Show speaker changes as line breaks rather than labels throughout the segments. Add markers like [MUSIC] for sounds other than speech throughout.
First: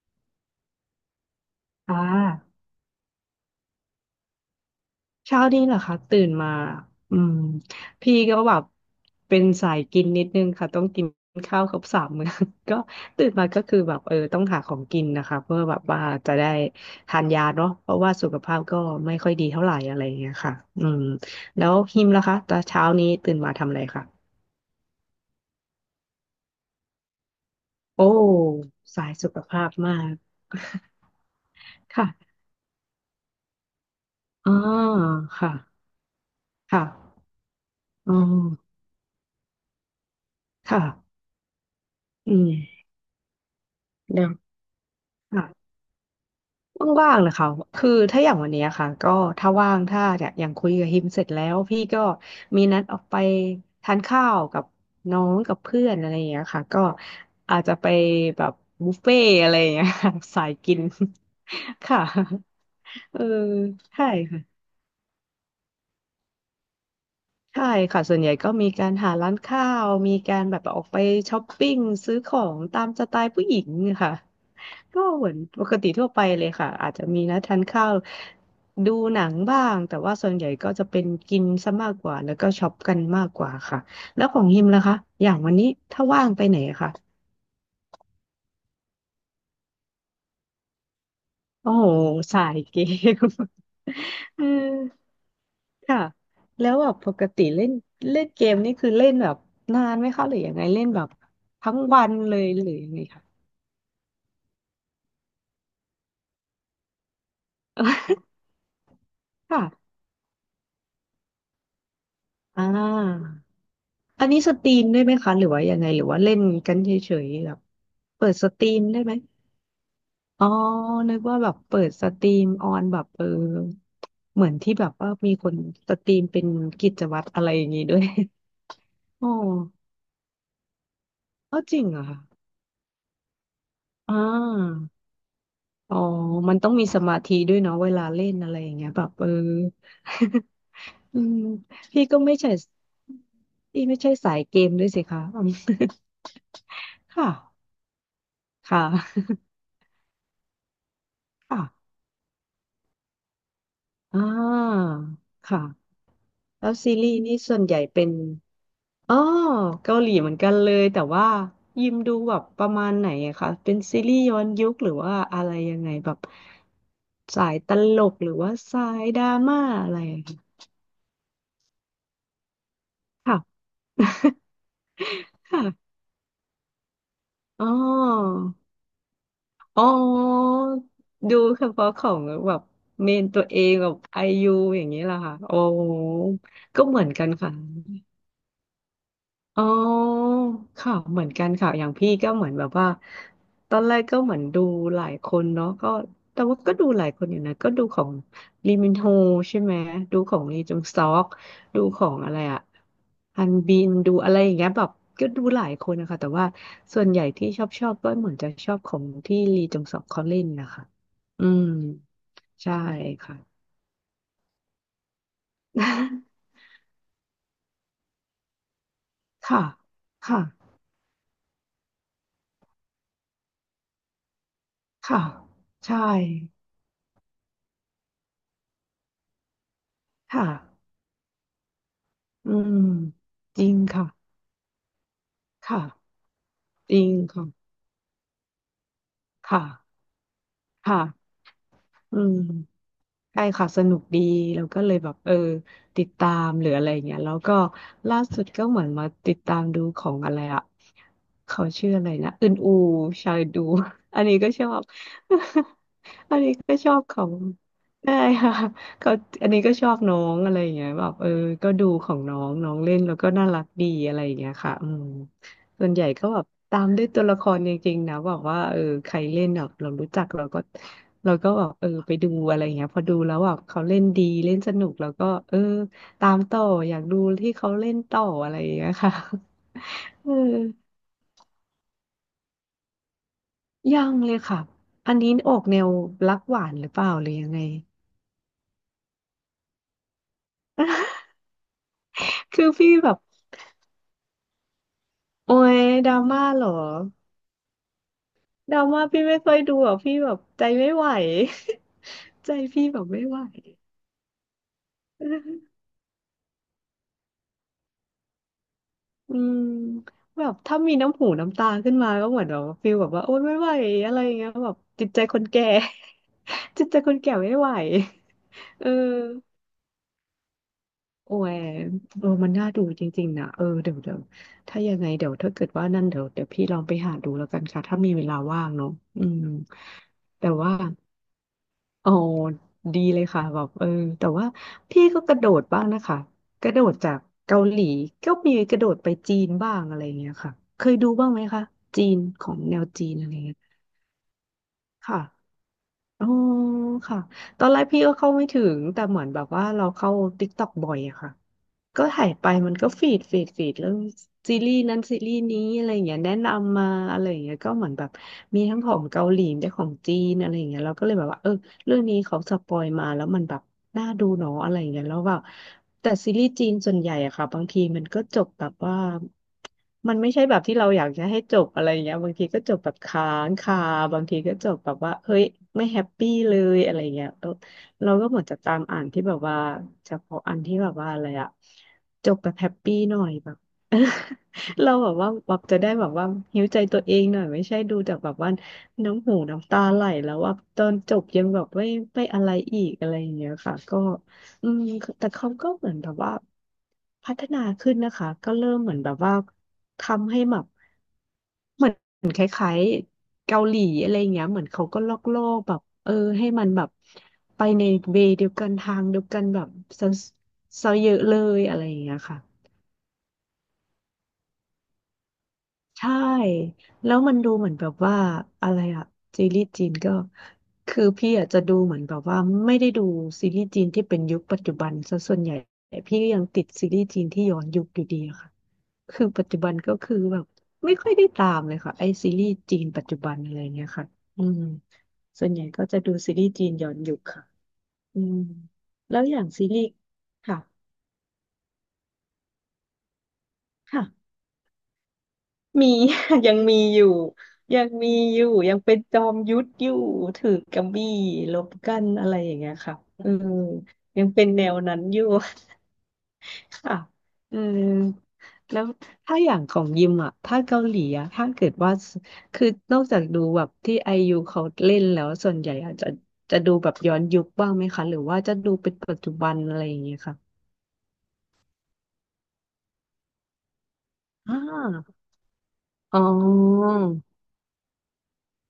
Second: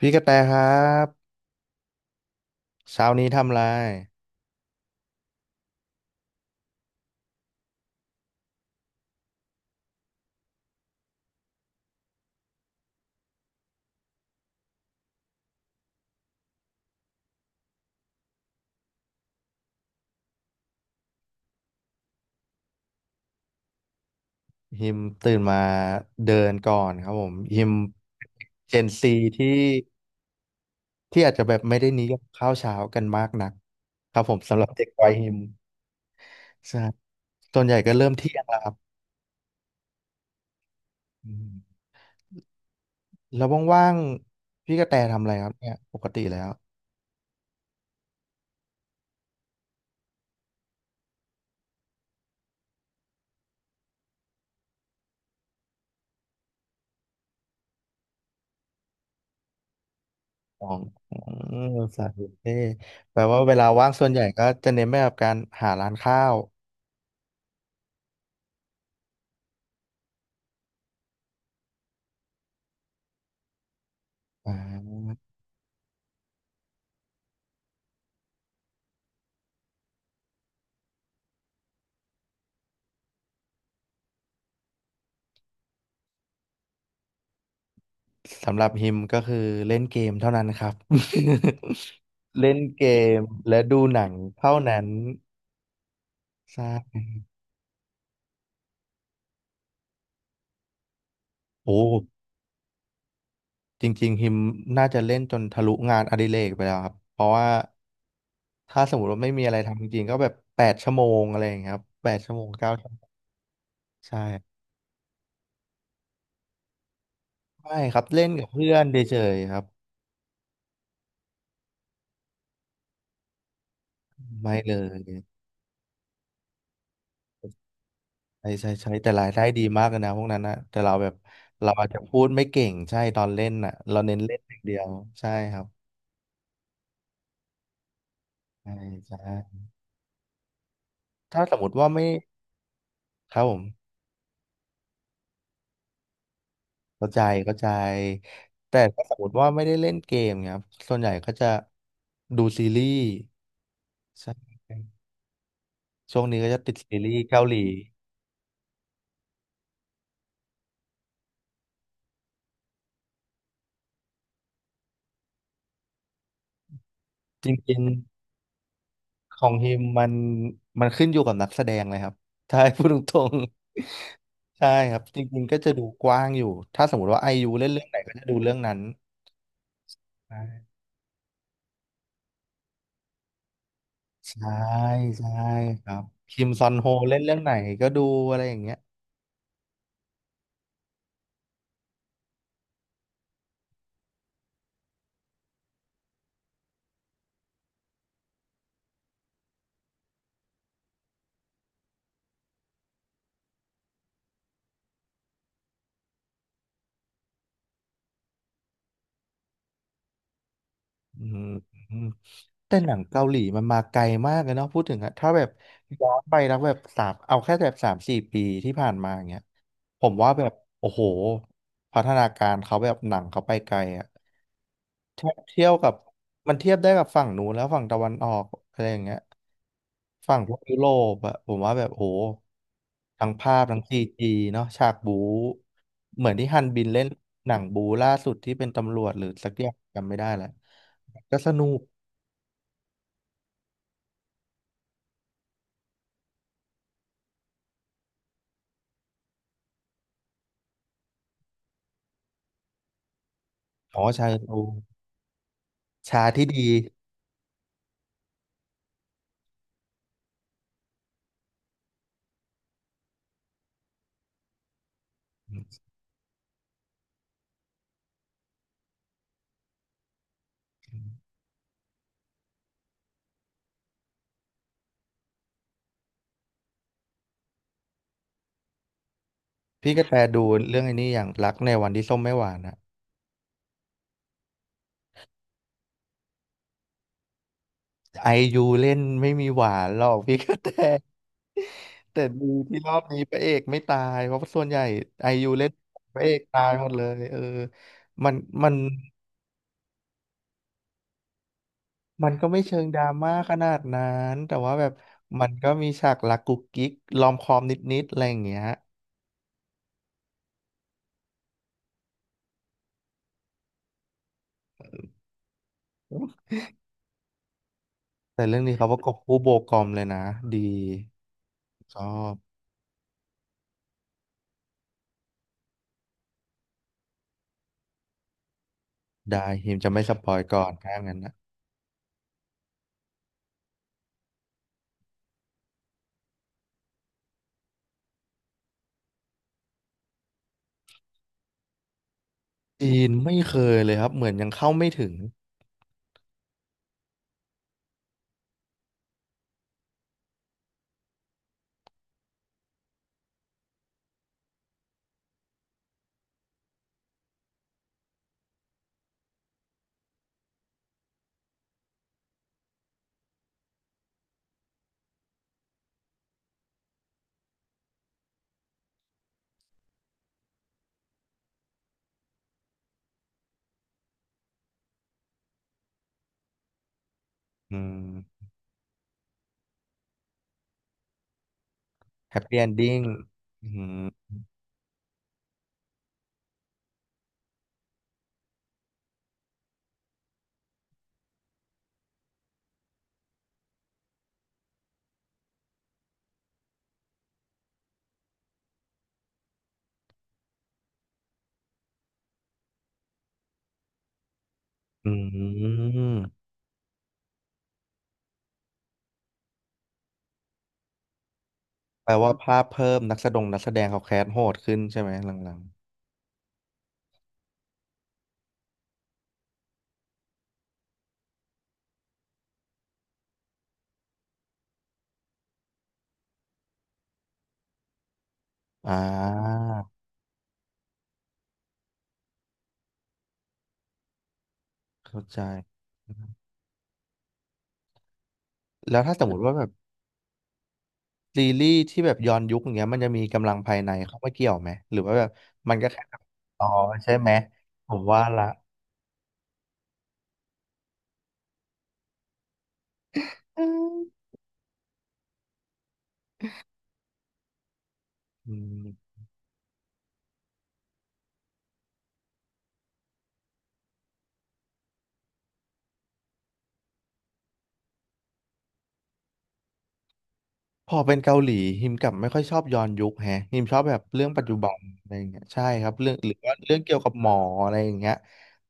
พี่กระแตครับ
อ่า
เช้านี้ทำอะไร
เช้านี้เหรอคะตื่นมาอืมพี่ก็แบบเป็นสายกินนิดนึงค่ะต้องกินข้าวครบสามมื้อ [LAUGHS] ก็ตื่นมาก็คือแบบเออต้องหาของกินนะคะเพื่อแบบว่าจะได้ทานยาเนาะเพราะว่าสุขภาพก็ไม่ค่อยดีเท่าไหร่อะไรอย่างเงี้ยค่ะอืมแล้วฮิมล่ะคะตอนเช้านี้ตื่นมาทำอะไรคะ
ฮิมตื่นมาเดินก่อนครับผมฮิม
โอ้
เจน
สา
ซี
ยสุข
ที่
ภาพมาก
ที่อาจจะแบบไม่ได้
[LAUGHS]
นิ
ค่ะ
ยมข้าวเช้ากันมากนักครับผม
อ๋อ
สำหรับเด็กวัยฮิม
ค่ะ
ใช่
ค่ะ
ส่วนใหญ่ก็เริ่
อ๋
มเที่ยงแล้วค
อ
รับ
ค่ะ
อืม
อืม
แล้วว่าง
เดี๋ยว
ๆพี่กระแตทำอะไรครับเนี่ยปกติแล้ว
ว่างๆนะคะคือถ้าอย่างวันเนี้ยค่ะก็ถ้าว่างถ้าเนี่ยอย่างคุยกับฮิมเสร็จแล้วพี่ก็มีนัดออกไปทานข้าวกับน้องกับเพื่อนอะไรอย่างเงี้ยค่ะก็อาจจะไปแบบบุฟเฟ่ต์อะไรอย่างเงี้ยค่ะ [LAUGHS] สาย
ขอ
กิ
ง
น
ขอ
[LAUGHS]
ง
ค่ะ
สายบุฟเฟ่ต์แป
เอ
ล
อ
ว่าเวลาว่างส่
ใช่
วนใหญ่
ค่ะ
ก็จะเน้นไปกับการหาร้านข้าว
ใช่ค่ะส่วนใหญ่ก็มีการหาร้านข้าวมีการแบบออกไปช้อปปิ้งซื้อของตามสไตล์ผู้หญิงค่ะ
อ่
ก็เห
า
มือนปกติทั่วไปเลยค่ะอาจจะมีนะทานข้าวดูหนังบ้างแต่ว่าส่วนใหญ่ก็จะเป็นกินซะมากกว่าแล้วก็ช็อปกันมากกว่าค่ะแล้วของฮิมล่ะคะอย่างวันนี้ถ้าว่างไปไหนอะคะ
สำหรับฮิมก็คือเล่นเกมเท่านั้นครับ
โอ้โห
[LAUGHS]
สา
เล่
ย
น
เก
เกม
ม
และดูหนัง
[LAUGHS] เออ
เท่านั้น
ค่ะแล้วแบบ
ใช่
ปกติเล่นเล่นเกมนี่คือเล่นแบบนานไหมคะหรือยังไงเล่นแบบ
โอ้
ทั้งวันเลยหรือยังไงคะ
จริงๆฮิมน่าจะเล่นจนทะลุงานอดิเรกไปแล้วครับเพราะว่าถ้าสมมติว่าไม่มี
[LAUGHS]
อะไรทำจ
ค่ะ
ริงๆก็แบบแปดชั่วโมงอะไรอย่างเงี้ยครับแปดชั่วโมง
อ่า
เก้าชั่วโมงใช่
อันนี้สตรีมได้ไหมคะหรือว่ายังไงหรือว่าเล่นกันเฉยๆแบบ
ไม่ครับเล่
เปิ
น
ดส
กับ
ตรี
เพื่อ
ม
น
ได้ไหม
เฉยๆครับ
อ๋อนึกว่าแบบเปิดสตรีมออนแบบเหมือน
ไม่
ที่
เล
แบบว่า
ย
มีคนสตรีมเป็นกิจวัตรอะไรอย่างนี้ด้วย
ใช่ใช่ใช่แต่
[LAUGHS]
รา
อ๋อ
ยได้ดีมากเลยนะพวกนั้นนะแต่เราแบบ
เอา
เรา
จริง
อาจ
เห
จะ
รอ
พู
คะ
ดไม่เก่งใช่ตอนเล่นน่ะเรา
อ่
เน้นเล่นอย่างเดี
า
ยวใช่ครับ
อ๋อมันต้องมีสมาธิด้วยเนาะเวลาเล่นอะไรอ
ใช่
ย่างเงี้ยแบบ
ใช่
[LAUGHS] อืม
ถ้าสมมติว่า
พี่
ไม่
ก็ไม่ใช่
ครับผม
พี่ไม่ใช่สายเกมด้วยสิคะอืม [LAUGHS]
เข้าใจ
ค่ะ
เข้าใจแต่
ค่ะ
ถ้าสมมติ
[LAUGHS]
ว่าไม่ได้เล่นเกมเนี่ยครับส่วนใหญ่ก็จะ
ค่ะ
ดูซีรีส์
อ่
ใช่
าค่ะ
ช่วงนี้ก็จะ
แล้
ติ
ว
ด
ซี
ซี
รี
รี
ส์
ส์
นี่
เกาห
ส่
ลี
วนใหญ่เป็นอ๋อเกาหลีเหมือนกันเลยแต่ว่ายิมดูแบบประมาณไหนอะคะเป็นซีรีส์ย้อนยุคหรือว่าอะไรยังไงแบบ
จ
สายต
ริง
ลกหรือว่าสายดรา
ๆของ
ม่า
ฮิม
อะไร
มัน
อะ
มันขึ้นอยู่กับนักแสดงเลยครับถ้าให้พูดตรง
ค่ะ
ๆ
[LAUGHS]
[LAUGHS] ใช่ครับจริงๆก็
ค่ะ
จะ
[LAUGHS]
ดูกว้างอยู่ถ้าสมมติว่าไอยู
อ๋
เล่
อ
นเรื่องไหนก็จะดูเรื่องนั้น
อ๋อ
ใช่
ดูเฉพาะของแบบเมนตัวเองแบบไอ
ใช่
ยูอย่างนี้แหละ
ใช่
ค่ะโอ้
ครับคิมซอน
ก็
โฮ
เหมือน
เล่น
กัน
เรื่องไหน
ค่ะ
ก็ดูอะไรอย่างเงี้ย
อ๋อค่ะเหมือนกันค่ะ อย่างพี่ก็เหมือนแบบว่า ตอนแรกก็เหมือนดูหลายคนเนาะก็แต่ว่าก็ดูหลายคนอยู่นะก็ดูของลีมินโฮใช่ไหมดูของลีจงซอกดูของอะไรอะฮันบินดูอะไรอย่างเงี้ยแบบก็ดูหลายคนนะคะแต่ว่าส่วนใหญ่ที่ชอบก็เหมือนจะชอบของที่ลีจงซอกเขาเล่นนะคะ
อื
อืม
ม
ใช่
แต่หนังเกาห
ค่ะ
ลีมันมาไกลมากเลยเนาะพูดถึงอะถ้าแบบย้อนไปแล้
[LAUGHS]
วแบบสามเอาแค่แบบสามสี่ปีที่ผ่านมาอย่างเงี้ย
ค่ะ
ผมว่า
ค่ะ
แบบโอ้โหพัฒนาการเขาแบบหนังเขาไปไกลอะ
ค่ะ
เทียบกับ
ใช่
มันเทียบได้กับฝั่งนู้นแล้วฝั่งตะวันออกอะไรอย่างเงี้ยฝั่ง
ค่ะ
พวกยุโรปอะผมว่าแบบโห
อืม
ทั้งภา
จ
พ
ริง
ทั้งซี
ค่ะ
จีเนาะฉากบู๊
ค่ะ
เหมือนที่ฮันบิน
จ
เล่
ริ
น
งค่ะ
หนังบู๊ล่าสุดที่เป็นตำรวจหรือสั
ค
กอย่าง
่ะ
จำไม่ได้แล้ว
ค่ะ
ก็สนุก
อืมใช่ค่ะสนุกดีแล้วก็เลยแบบติดตามหรืออะไรอย่างเงี้ยแล้วก็ล่าสุดก็เหมือนมาติดตามดูของอะไรอะเขาชื่ออะไรนะอึนอูชายดู
อ๋อ
[LAUGHS] อัน
ชา
นี้ก็
ดู
ชอบ
ชา
[LAUGHS] อัน
ที่
นี้
ดี
ก็ชอบของได้ค่ะเขาอันนี้ก็ชอบน้องอะไรอย่างเงี้ยแบบก็ดูของน้องน้องเล่นแล้วก็น่ารักดีอะไรอย่างเงี้ยค่ะอืม ส่วนใหญ่ก็แบบตามด้วยตัวละครจริงๆนะบอกว่าใครเล่นแบบเรารู้จักเราก็แบบไปดูอะไรอย่างเงี้ยพอดูแล้วแบบเขาเล่นดีเล่นสนุกแล้วก็ตามต่ออยากดูที่เขาเล่นต่ออะไรอย่างเงี้ยค่ะ
พี่กระแต
[LAUGHS] เออ
ดูเรื่องไอ้นี้อย่างรักในวันที่ส้มไม่หวานอะ
ยังเลยค่ะอันนี้ออกแนวรักหวานหรือเปล่าหรือยังไง
ไอยูเล่นไม่มีหวานหรอกพี่กระแต
[LAUGHS]
แต่ดี
คือ
ที่ร
พี่
อบ
แบบ
นี้พระเอกไม่ตายเพราะส่วนใหญ่ไอยู
โอ้
เล่น
ยดรา
พระเอก
ม่า
ตา
เหรอ
ยหมดเลยเออมันมัน
ดราม่าพี่ไม่ค่อยดูอ่ะพี่แบบใจไม่ไหว
มันก็
[LAUGHS] ใจ
ไม่เชิ
พี่
งด
แบ
รา
บไม่
ม่า
ไหว
ขนาดนั้นแต่ว่าแบบมันก็มีฉากรักกุ๊กกิ๊กลอมคอมนิดๆอะไรอย่างเงี้ย
อืมแบบถ้ามีน้ำหูน้ำตาขึ้นมาก็เหมือนแบบฟิลแบบว่าโอ๊ยไม่ไหวอะไรอย่างเงี้ยแบบจิตใจคนแก่ [LAUGHS] จิตใจคนแก่ไม่ไหว
แต่เรื่องนี้
เอ
เขาประกบคู่โบ
อ
กอมเลยนะดี
โอ้ย
ชอบ
มันน่าดูจริงๆนะเดี๋ยวถ้ายังไงเดี๋ยวถ้าเกิดว่านั่นเดี๋ยวพี่ลองไปหาดูแล้วกันค่ะถ้ามีเวลาว่างเนาะอืม
ได้ฮิมจะไม่สปอย
แต่
ก่อน
ว่า
ถ้างั้นนะ
โอ้ดีเลยค่ะแบบแต่ว่าพี่ก็กระโดดบ้างนะคะกระโดดจากเกาหลีก็มีกระโดดไปจีนบ้างอะไรเงี้ยค่ะเคยดูบ้างไหมคะจีนของแนว
จี
จี
น
นอะไร
ไม่เค
เงี้ย
ยเลยครับเหมือนยังเข้าไม่ถึง
ค่ะ อ๋อค่ะตอนแรกพี่ก็เข้าไม่ถึงแต่เหมือนแบบว่าเราเข้า TikTok บ่อยอะค่ะก็ถ่ายไปมันก็ฟีดเรื่องซีรีส์นั้นซีรีส์นี้อะไรอย่างเงี้ยแนะนำมาอะไรอย่างเงี้ยก็เหมือนแบบมีทั้งของเกาหลีได้ของจีนอะไรอย่างเงี้ยเราก็เลยแบบว่าเออเรื่องนี้เขาสปอยมาแล้วมันแบบน่าดูเนาะอะไรอย่างเงี้ยแล้วแบบแต่ซีรีส์จีนส่วนใหญ่อะค่ะบางทีมันก็จบแบบว่า มันไม่ใช่แบบที่เราอยากจะให้จบอะไรอย่างเงี้ยบางทีก็จบแบบค้างคาบางทีก็จบแบบว่าเฮ้ยไม่แฮปปี้เลยอะไรเงี้ยเออ
อื
เราก็เหมื
ม
อนจะตามอ่านที่แบบว่าเฉพาะอันที่แบบว่าอะไรอะจ
แฮ
บ
ป
แบบ
ปี้เอ
แฮ
น
ป
ดิ้
ปี้
ง
หน่อยแบบ
อืม
[LAUGHS] เราแบบว่าแบบจะได้แบบว่าหิวใจตัวเองหน่อยไม่ใช่ดูจากแบบว่าน้ำหูน้ำตาไหลแล้วว่าตอนจบยังแบบไม่อะไรอีกอะไรอย่างเงี้ยค่ะก็ อืมแต่เขาก็เหมือนแบบว่าพัฒนาขึ้นนะคะก็เริ่มเหมือนแบบว่าทำให้แบบเหมือนเกาหลีอะไรเงี้ยเหมือนเขาก็
อื
ลอกโลกแบบเออ
ม
ให้มันแบบไปในเวย์เดียวกันทางเดียวกันแบบซะซะเยอะเลยอะไรอย่าง
แปล
เงี้ย
ว่า
ค่ะ
ภาพเพิ่มนักแสดงเขาแคสโหดขึ้นใช่ไหมหลัง
ใช่แล้วมันดูเหมือนแบบว่าอะไรอะซีรีส์จีนก็คือพี่อาจจะดูเหมือนแบบว่าไม่ได้ดูซีรีส์จีนที่เป็นยุคปัจจุบันซะส่วนใหญ่พี่ก็ยังติดซีรีส์จีนที่ย้อนยุคอยู่ดีอะค่ะ
ๆอ่
คือปัจจุ
า
บันก็คือแบบไม่ค่อยได้ตามเลยค่ะไอซีรีส์จีนปัจจุบันอะไรเงี้ยค่ะอืม
เข้าใจ
ส่วนใหญ่ก็จะดูซีรีส์จีนย้อนยุคค่ะอืม
แล้วถ้า
แล้
ส
ว
มม
อย่า
ติ
ง
ว่าแบ
ซี
บ
รีส์ค่ะ
ซีรีส์ที่แบบย้อนยุคอย่างเงี้ยมันจะมีกำลังภายในเข้า
ค่ะ
มาเกี่ยวไหมหรือว่าแบบมันก็
มี
แค่แบบ
[LAUGHS] ยัง
อ๋อ
มีอยู่
ใช่ไหม
ยัง
ผม
มี
ว่า
อ
ละ
ยู่ยังเป็นจอมยุทธอยู่ถือกำบี่รบกันอะไรอย่างเงี้ยค่ะเออยังเป็นแนวนั้นอยู่ ค่ะเออ
อื
แล้ว
ม
ถ้าอย่างของยิมอ่ะ ถ้าเกาหลีอ่ะ ถ้าเกิดว่าสคือนอกจากดูแบบที่ไอยูเขาเล่นแล้วส่วนใหญ่อาจจะจะดูแบบย้อนยุคบ้างไหมคะ หรือว่าจะดูเป็นปัจจุบันอะไรอย่างเงี้ยค่ะ
พอเป็นเกาหลีฮิมกลับไม่ค่อยชอบย้อนยุคแฮะฮิมชอบแบบเรื่องปัจ
อ่
จุบันอะไร
า
อย่างเงี้ยใช่ครับเรื่อง
อ๋
หรือว่าเรื่อง
อ
เกี่ยวกับหมออะไรอย่างเงี้ย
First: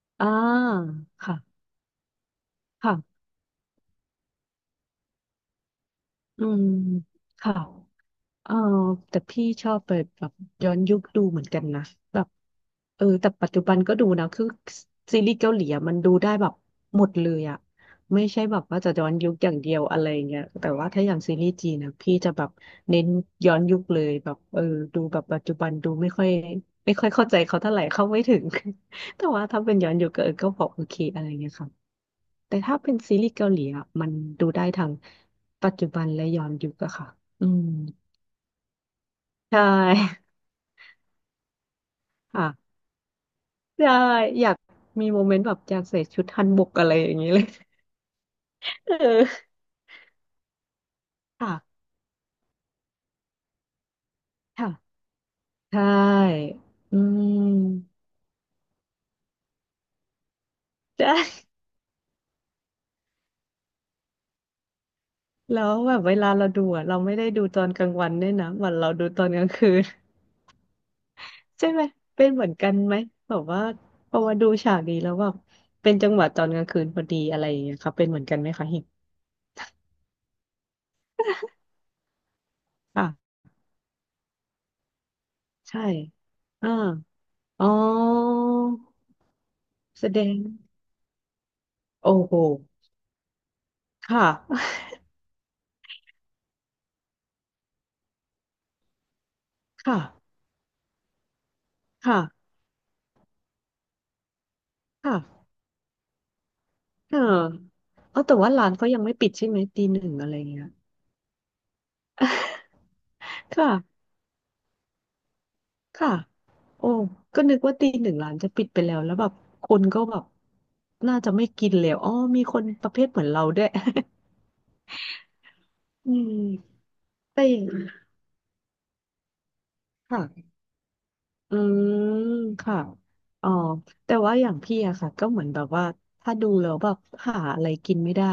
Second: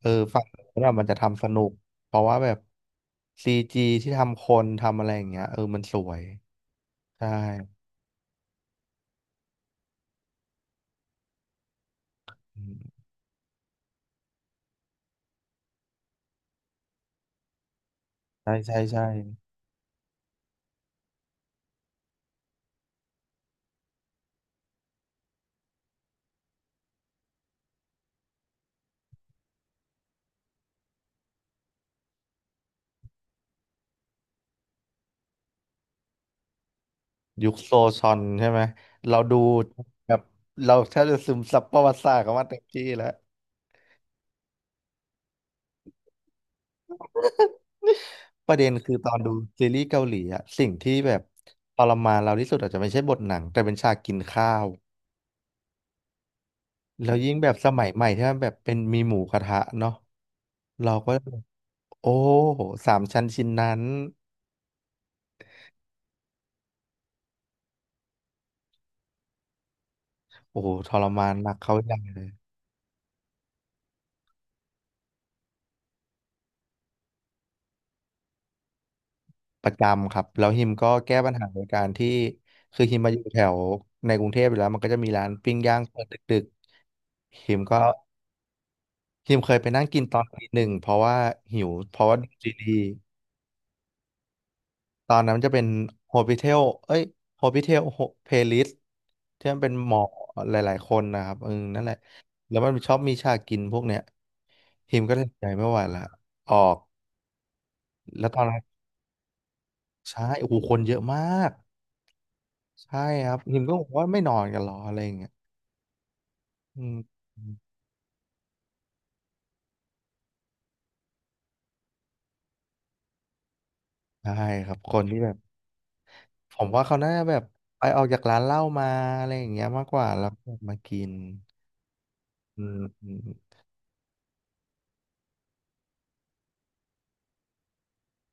เออ
อ่า
ฟังแล้วแบบมันจะ
ค่ะ
ทำสนุกเพราะว่าแบบ
ค่ะ
ซีจีที่ทำคนทำอะไรอย่างเงี้ยเออมันสวย
อืม
ใช่
ค่ะ เออแต่พี่ชอบไปแบบย้อนยุคดูเหมือนกันนะแบบ
อืม
เออแต่ปัจจุบันก็ดูนะคือซีรีส์เกาหลีอะมันดูได้แบบหมดเลยอะไม่ใช่
ใช่
แบบ
ใช่
ว่าจะย้อ
ใช่
นยุคอย่างเดียวอะไรเงี้ยแต่ว่าถ้าอย่างซีรีส์จีนนะพี่จะแบบเน้นย้อนยุคเลยแบบเออดูแบบปัจจุบันดูไม่ค่อยเข้าใจเขาเท่าไหร่เข้าไม่ถึง [LAUGHS] แต่ว่าถ้าเป็นย้อนยุคก็เออก็พอโอเคอะไรเงี้ยค่ะแต่ถ้าเป็นซีรีส์เกาหลีอะมันดูได้ทั้งปัจจุบันและย้อนยุคอะค่ะอื
ยุค
ม
โซชอนใช่ไหมเราดู
ใช่
แบบ
[LAUGHS]
เราแทบจะซึมซับประวัติศาสตร์เขามาเต็ม
ค่ะ
ที่แล้ว
ใช่อยากมีโมเมนต์แบบอยากใส่ชุดฮันบกอะไรอย่างนี้เลย
ประเด็น
[LAUGHS]
คือตอน
เออ
ดูซีรีส์เกาหลีอะสิ่งที่แบบ
ค่ะ
ทรมานเราที่สุดอาจจะไม่ใช่บทหนังแต่เป็นฉากกินข้าว
ค่ะใช่อื
แล้วยิ่งแบบสมัย
ม
ใหม่ที่มันแบบเป็นมีหมูกระทะเนาะเราก็
ใช่
โอ้โหสามชั้นชิ้นนั้น
แล้วแบบเวลาเราดูอะเราไม่ได้ดูตอนกลางวันด้วยนะเหมือนเราดูตอนกลางคืน [LAUGHS]
โอ้โหทรมานหนัก
ใช่
เขา
ไหม
อย่างเล
เป็
ย
นเหมือนกันไหมแบบว่าพอมาดูฉากนี้แล้วแบบเป็นจังหวะตอนกลางคืนพอดีอะไรอย่างเงี้ยค่ะเป็นเหมือนกันไหมคะเห็น
ประจำครับแล้วฮิมก็แก้ปัญหาโดยการที่คือฮิม
ค่ะ
มาอยู่แถวในกรุงเทพอยู่แล้วมันก็จะมีร้านปิ้งย่าง
ใช่
เปิดดึก
อ่า
ๆฮิม
อ๋อ
ก็ฮิมเคยไปนั่งกิน
แส
ตอ
ด
น
ง
ตีหนึ่งเพราะว่าหิวเพราะ
โอ้
ว่าดู
โห
ซีรีส์
ค่ะ
ตอนนั้นมันจะเป็นโฮ p ิเทลเอ้ยโฮ p ิเทลเพลิสที่มันเป็น
[LAUGHS]
หม
ค่ะ
อหลายๆคนนะครับเออนั่นแหละ
ค่ะ
แล้วมันชอบมีฉากกินพวกเนี้ยทีมก็ตัดสินใจ
ค่ะ
ไม่ไหวละออก
เออเออ
แล้ว
แต่
ตอน
ว่า
นั้น
ร้านเขายังไม่ปิดใช่ไหม ตีหนึ่ง
ใช่
อะไร
โอ้โห
เงี้ย
คนเยอะมาก
[LAUGHS]
ใช่ครับทีม
ค่ะ
ก็บอกว่าไม่นอนกันหรออะไรอย่างเงี้ย
ค่ะ
อื
โอ้
ม
ก็นึกว่าตีหนึ่งร้านจะปิดไปแล้ว แล้วแบบ คนก็แบบ น่าจะไม่กินแล้วอ๋อมีคนประเภทเหมือนเราด้วย
ใช่ครับคนที่แบบ
[LAUGHS] อื
ผม
ม
ว่าเขาน่าจะแบบ
แต่อย่าง
ไปออกจากร้านเหล้ามาอะไรอย่างเงี้ยมากกว่า
ค่ะ
แล้วมากิน
อืม
อื
ค่ะอ๋อ
ม
แต่ว่าอย่างพี่อะค่ะก็เหมือนแบบว่าถ้าดูแล้วแบบหาอะไรกินไม่ได้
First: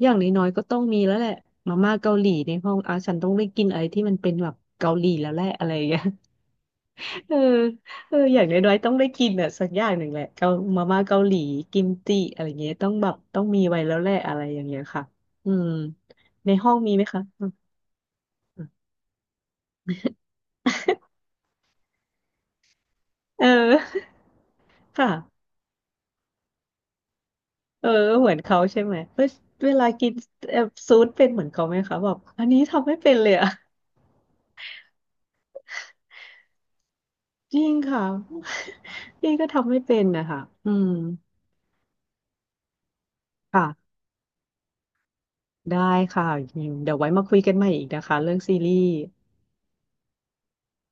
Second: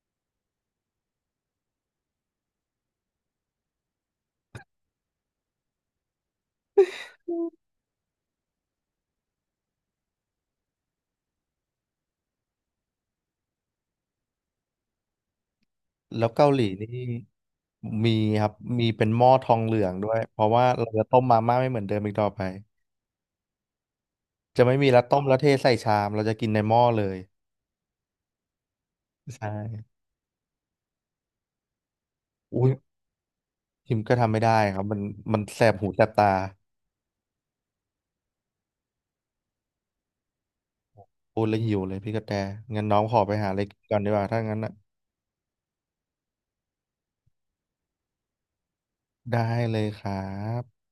อย่างน้อยๆก็ต้องมีแล้วแหละมาม่าเกาหลีในห้องอ่ะฉันต้องได้กินอะไรที่มันเป็นแบบเกาหลีแล้วแหละอะไรอย่างเงี้ย [LAUGHS] เออเอออย่างน้อยๆต้องได้กินอะสักอย่างหนึ่งแหละเกามาม่าเกาหลีกิมจิอะไรเงี้ยต้องแบบต้องมีไว้แล้วแหละอะไรอย่างเงี้ยค่ะอืม
แล้วเกา
ใน
หลี
ห้องมีไหม
นี่
คะอืม
มีครับมีเป็นหม้อทองเหลืองด้วยเพราะว่าเราจะต้มมาม่าไม่เหมือนเดิมอีกต่อไป
เออ
จะไม่มี
[LAUGHS]
แล้ว
ค่ะ
ต้มแล้วเทใส่ชามเราจะกินในหม้อเลย
เออเหมือนเขาใช่ไหมเอ้ย
ใช่
เวลากินเอ่อซูสเป็นเหมือนเขาไหมคะแบบอันนี้
อุ้ย
ทำไม่เป็นเลยอะ [LAUGHS]
พิมก็ทำไม่ได้ครับมันแสบหูแสบตา
จริงค่ะ [LAUGHS] นี่ก็ทำไม่เป็นนะคะอืม
พูดแล้วหิวเลยพี่กระแตงั้นน้องขอไปหาอะไรกิน
ค่ะ
ก่อนดีกว่าถ้างั้นน่ะ
ได้ค่ะเดี๋ยวไว้มาคุยกันใหม่อีกนะคะเรื่องซีรีส์
ได้เลยครับ